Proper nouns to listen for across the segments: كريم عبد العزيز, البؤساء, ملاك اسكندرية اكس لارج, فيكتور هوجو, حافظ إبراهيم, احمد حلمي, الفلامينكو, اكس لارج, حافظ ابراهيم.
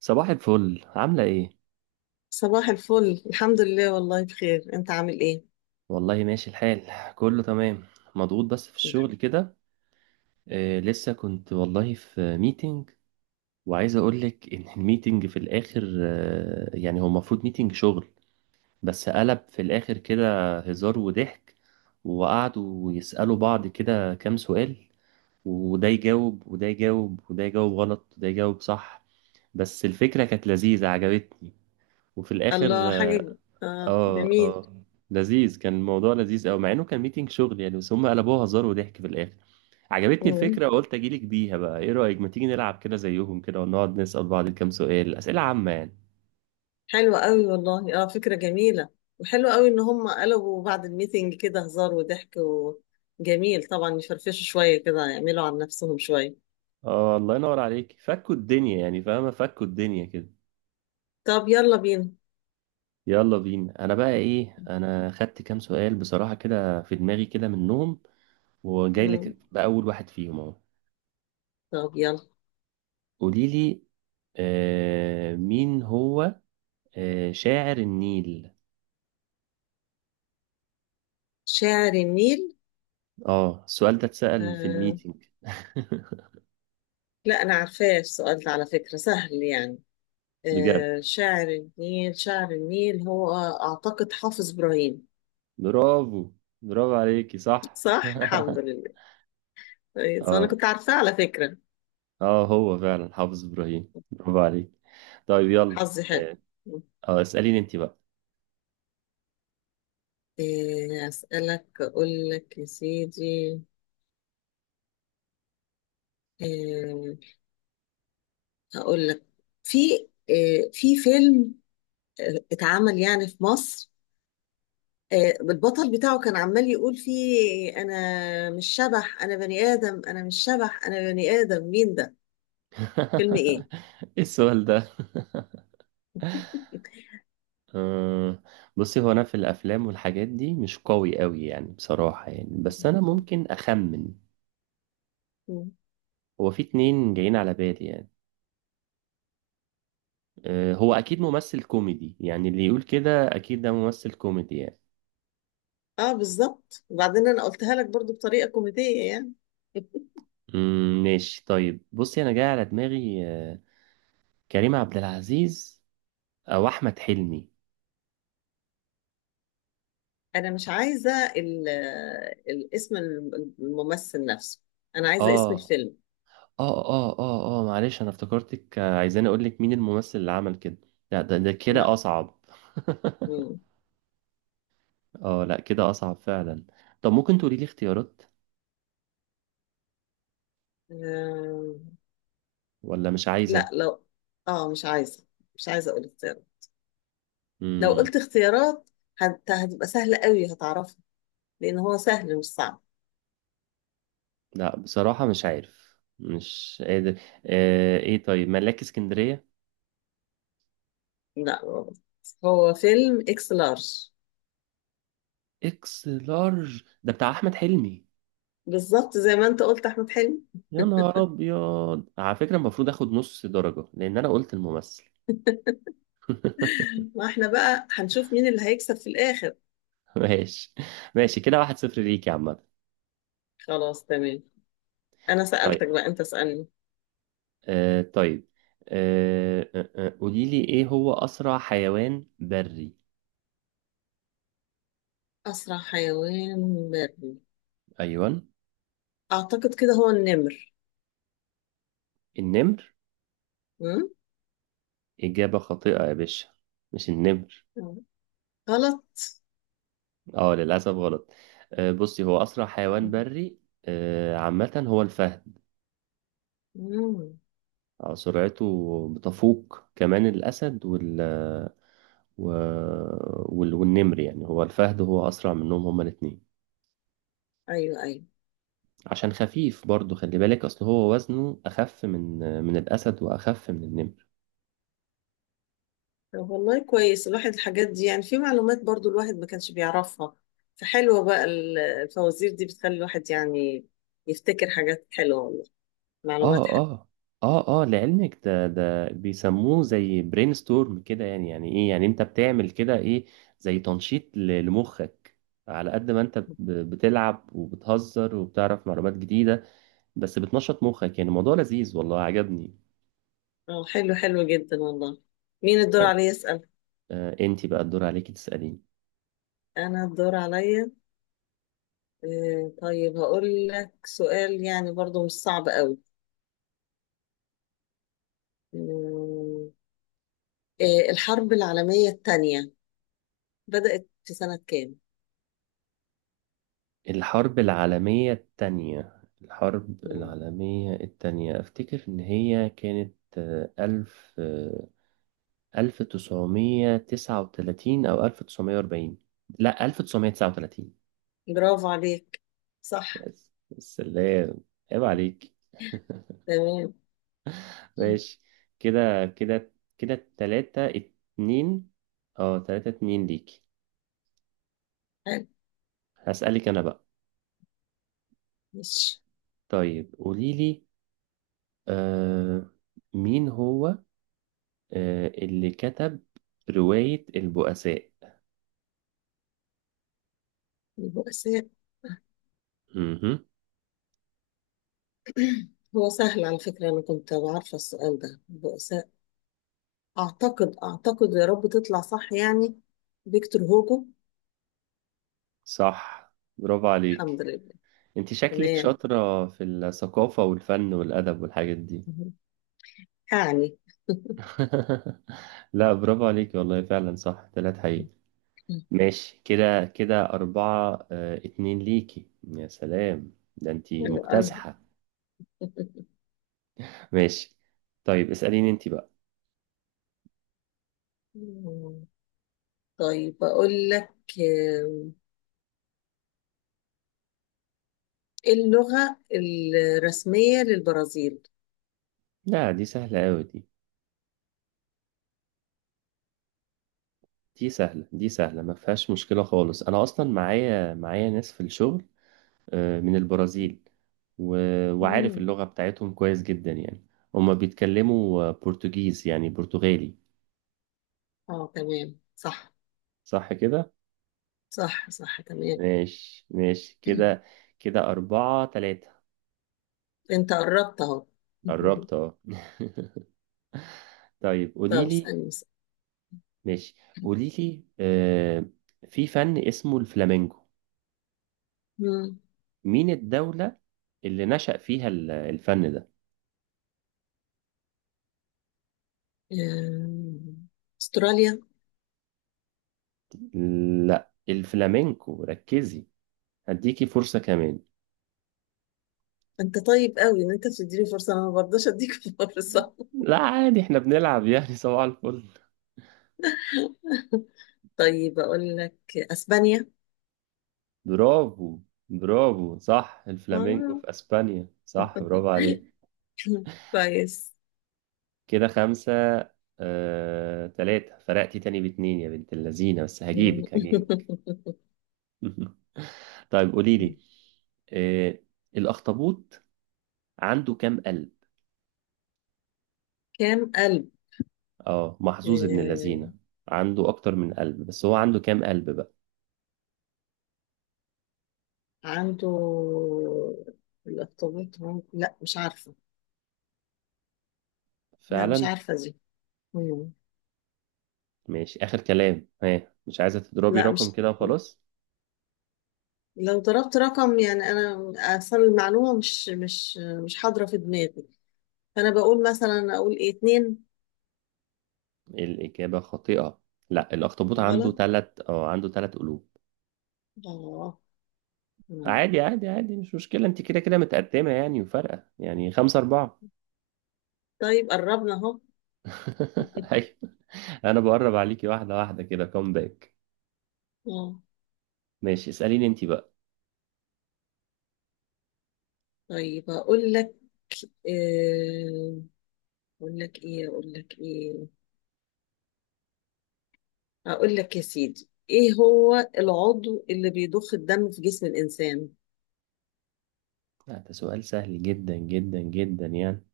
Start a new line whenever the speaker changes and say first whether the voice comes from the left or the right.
right: صباح الفل، عاملة ايه؟
left: صباح الفل، الحمد لله، والله بخير، انت عامل ايه؟
right: والله ماشي الحال، كله تمام. مضغوط بس في الشغل
left: الحمد.
right: كده. لسه كنت والله في ميتنج، وعايز اقولك ان الميتنج في الاخر يعني هو المفروض ميتنج شغل، بس قلب في الاخر كده هزار وضحك. وقعدوا يسألوا بعض كده كام سؤال، وده يجاوب وده يجاوب وده يجاوب غلط وده يجاوب صح. بس الفكرة كانت لذيذة، عجبتني. وفي الاخر،
left: الله حاجة اه،
right: اه
left: جميل.
right: اه، لذيذ كان الموضوع، لذيذ قوي، مع انه كان ميتنج شغل يعني، بس هم قلبوها هزار وضحك في الاخر. عجبتني
left: مم.
right: الفكره وقلت اجيلك بيها. بقى ايه رايك، ما تيجي نلعب كده زيهم كده ونقعد نسال بعض كام سؤال، اسئله عامه يعني.
left: حلوة قوي والله، فكرة جميلة. وحلوة قوي ان هم قلبوا بعد الميتنج كده هزار وضحك. وجميل طبعا يفرفشوا شوية كده، يعملوا عن نفسهم شوية.
right: اه، الله ينور عليك، فكوا الدنيا يعني، فاهمه، فكوا الدنيا كده.
left: طب يلا بينا.
right: يلا بينا. انا بقى ايه، انا خدت كام سؤال بصراحه كده في دماغي كده منهم، وجاي
left: مم.
right: لك باول واحد فيهم اهو.
left: طب يلا.
right: قولي لي، مين هو. شاعر النيل.
left: شاعر النيل.
right: اه، السؤال ده اتسأل في
left: آه.
right: الميتنج
left: لا، انا عارفاه، السؤال ده على فكرة سهل يعني.
right: بجد؟
left: شاعر النيل، شاعر النيل هو أعتقد حافظ إبراهيم.
right: برافو، برافو عليكي، صح
left: صح، الحمد لله. كويس، أنا
right: اه
left: كنت عارفاه على فكرة.
right: اه، هو فعلا حافظ ابراهيم، برافو عليك. طيب يلا
left: حظي حلو.
right: اه. اسأليني انت بقى.
left: أسألك، أقول لك يا سيدي. آه، هقول لك في في فيلم اتعمل يعني في مصر، البطل بتاعه كان عمال يقول فيه: أنا مش شبح أنا بني آدم، أنا مش شبح أنا بني آدم، مين ده؟ فيلم إيه؟
right: ايه السؤال ده؟ آه، بصي، هو انا في الافلام والحاجات دي مش قوي قوي يعني، بصراحة يعني، بس انا ممكن اخمن. هو في اتنين جايين على بالي يعني. هو اكيد ممثل كوميدي يعني، اللي يقول كده اكيد ده ممثل كوميدي يعني.
left: اه بالظبط، وبعدين انا قلتها لك برضو بطريقه كوميديه يعني.
right: مم، ماشي، طيب بصي، انا جاي على دماغي كريم عبد العزيز او احمد حلمي.
left: انا مش عايزه الاسم، الممثل نفسه. انا عايزه اسم
right: اه
left: الفيلم.
right: اه اه اه اه معلش، انا افتكرتك عايزاني اقول لك مين الممثل اللي عمل كده. لا، ده كده
left: لا.
right: اصعب.
left: مم.
right: اه، لا كده اصعب فعلا. طب ممكن تقولي لي اختيارات،
left: آه،
right: ولا مش
left: لا،
right: عايزة.
left: لو اه مش عايزه اقول اختيارات. لو
right: مم.
left: قلت اختيارات هتبقى سهله قوي، هتعرفها، لان هو سهل مش صعب.
right: لا بصراحة مش عارف، مش قادر. ايه، طيب ملاك اسكندرية.
left: لا، غلط. هو فيلم اكس لارج.
right: اكس لارج، ده بتاع احمد حلمي.
left: بالظبط، زي ما انت قلت احمد حلمي.
right: يا نهار ابيض، على فكره المفروض اخد نص درجه لان انا قلت الممثل
left: ما احنا بقى هنشوف مين اللي هيكسب في الاخر.
right: ماشي ماشي، كده 1-0 ليك يا عم.
left: خلاص، تمام. انا
right: طيب،
left: سألتك بقى، انت اسألني.
right: طيب، قولي لي ايه هو اسرع حيوان بري؟
left: اسرع حيوان بري؟
right: ايوه.
left: اعتقد كده هو النمر.
right: النمر؟
left: مم؟
right: اجابه خاطئه يا باشا، مش النمر.
left: غلط.
right: اه، للاسف غلط. بصي، هو اسرع حيوان بري، عامه هو الفهد.
left: مم.
right: سرعته بتفوق كمان الاسد و... والنمر يعني، هو الفهد هو أسرع منهم هما الاتنين.
left: ايوه، ايوه.
right: عشان خفيف برضو، خلي بالك، أصل هو وزنه أخف من الأسد وأخف من النمر.
left: طب والله كويس الواحد، الحاجات دي يعني في معلومات برضو الواحد ما كانش بيعرفها. فحلوة بقى الفوازير دي بتخلي الواحد يعني يفتكر حاجات حلوة والله. معلومات
right: آه
left: حلوة.
right: آه لعلمك، ده بيسموه زي برين ستورم كده. يعني يعني إيه يعني أنت بتعمل كده إيه؟ زي تنشيط لمخك. على قد ما أنت بتلعب وبتهزر وبتعرف معلومات جديدة بس بتنشط مخك. يعني الموضوع لذيذ، والله عجبني.
left: اه، حلو حلو جدا والله. مين الدور
right: طيب،
left: عليا يسأل؟
right: أنت بقى الدور عليكي تسأليني.
left: انا الدور عليا. طيب، هقول لك سؤال يعني برضو مش صعب قوي. مم. إيه، الحرب العالمية الثانية بدأت في سنة كام؟
right: الحرب العالمية التانية، الحرب
left: مم.
right: العالمية التانية أفتكر إن هي كانت، ألف، 1939 أو 1940. لا، 1939.
left: برافو عليك. صح،
right: بس اللي هي، عيب عليك.
left: تمام. مم.
right: ماشي، كده كده كده، 3-2. اه 3-2 ليك.
left: حلو،
right: هسألك أنا بقى.
left: ماشي.
right: طيب قوليلي، آه مين هو اللي كتب رواية البؤساء؟
left: البؤساء.
right: مهم.
left: هو سهل على فكرة، أنا كنت عارفة السؤال ده، البؤساء أعتقد، يا رب تطلع صح يعني، فيكتور هوجو.
right: صح، برافو عليك.
left: الحمد لله.
right: انت شكلك
left: تمام.
right: شاطرة في الثقافة والفن والأدب والحاجات دي.
left: مم. يعني.
right: لا برافو عليك والله، فعلا صح تلات حقيقي. ماشي كده كده، أربعة اتنين ليكي، يا سلام ده انت
left: حلو أوي.
right: مكتسحة ماشي، طيب اسأليني انت بقى.
left: مم. طيب أقول لك آه، اللغة الرسمية للبرازيل؟
right: لا دي سهلة أوي، دي سهلة، دي سهلة، ما فيهاش مشكلة خالص. أنا أصلا معايا، ناس في الشغل من البرازيل، وعارف
left: مم.
right: اللغة بتاعتهم كويس جدا يعني. هما بيتكلموا برتغيز يعني، برتغالي.
left: اه، تمام، صح.
right: صح كده؟
left: صح، صح، تمام.
right: ماشي ماشي، كده كده 4-3.
left: انت قربت اهو.
right: قربت اه طيب قولي
left: طب،
right: لي.
left: اسألني اسألني.
right: ماشي، قولي لي في فن اسمه الفلامينجو،
left: مم.
right: مين الدولة اللي نشأ فيها الفن ده؟
left: آم، استراليا.
right: لا الفلامينكو، ركزي، هديكي فرصة كمان.
left: انت طيب قوي ان انت بتديني فرصة، انا ما برضاش اديك فرصة.
right: لا عادي، احنا بنلعب يعني صباح الفل.
left: طيب، اقول لك اسبانيا.
right: برافو، برافو، صح، الفلامينكو
left: آه.
right: في اسبانيا، صح، برافو عليك.
left: كويس.
right: كده خمسة تلاتة، فرقتي تاني باتنين يا بنت اللذينة، بس
left: مم.
right: هجيبك هجيبك طيب قولي لي، آه، الاخطبوط عنده كام قلب؟
left: كام قلب؟
right: اه محظوظ ابن
left: آه،
right: اللذينة. عنده اكتر من قلب، بس هو عنده كام قلب بقى؟
left: عنده الارتباط ممكن، لا مش عارفة. لا مش
right: فعلا.
left: عارفة دي. مم.
right: ماشي، اخر كلام، ها، مش عايزة تضربي
left: لا،
right: رقم
left: مش
right: كده وخلاص؟
left: لو ضربت رقم يعني، انا اصلا المعلومة مش حاضرة في دماغي. فانا بقول مثلا اقول ايه اتنين.
right: الاجابة خاطئة. لا، الاخطبوط عنده
left: غلط.
right: تلات، عنده تلات قلوب.
left: اه. مم.
right: عادي عادي عادي، مش مشكلة، انت كده كده متقدمة يعني وفارقة يعني، 5-4.
left: طيب، قربنا اهو.
right: أيوة، أنا بقرب عليكي واحدة واحدة، كده كوم باك.
left: اه،
right: ماشي، اسأليني انت بقى.
left: طيب اقول لك آه، اقول لك ايه اقول لك ايه اقول لك يا سيدي، ايه هو العضو اللي بيضخ الدم في جسم الانسان؟
right: لا، ده سؤال سهل جدا جدا جدا يعني.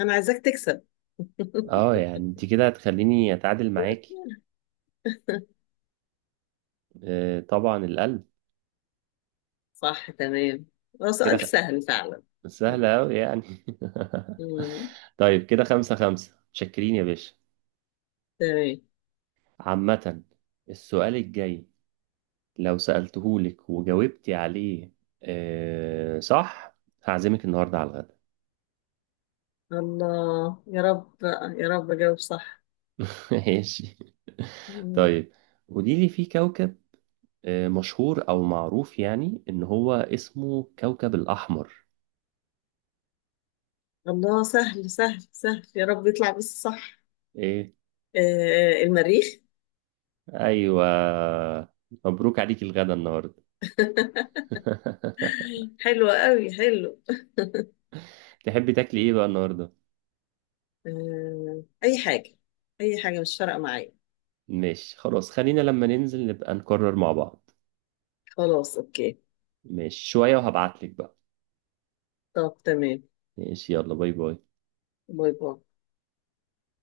left: انا عايزاك تكسب.
right: اه يعني انت كده هتخليني أتعادل معاكي. طبعا، القلب.
left: صح، تمام. هو
right: كده
left: سؤال سهل فعلا.
right: سهلة أوي يعني
left: مم.
right: طيب كده 5-5، شكرين يا باشا.
left: تمام.
right: عامة، السؤال الجاي لو سألتهولك وجاوبتي عليه صح، هعزمك النهارده على الغدا
left: الله يا رب بقى، يا رب أجاوب صح.
right: ماشي.
left: مم.
right: طيب قولي لي، في كوكب مشهور او معروف يعني، ان هو اسمه كوكب الاحمر.
left: الله، سهل سهل سهل، يا رب يطلع بس صح.
right: ايه؟
left: آه المريخ.
right: ايوه، مبروك عليك الغدا النهارده
left: حلو قوي حلو.
right: تحبي تاكلي ايه بقى النهارده؟
left: آه، أي حاجة. أي حاجة مش فارقة معايا.
right: ماشي خلاص، خلينا لما ننزل نبقى نكرر مع بعض.
left: خلاص، أوكي.
right: ماشي، شوية وهبعتلك بقى.
left: طب، تمام.
right: ماشي، يلا باي باي.
left: باي باي.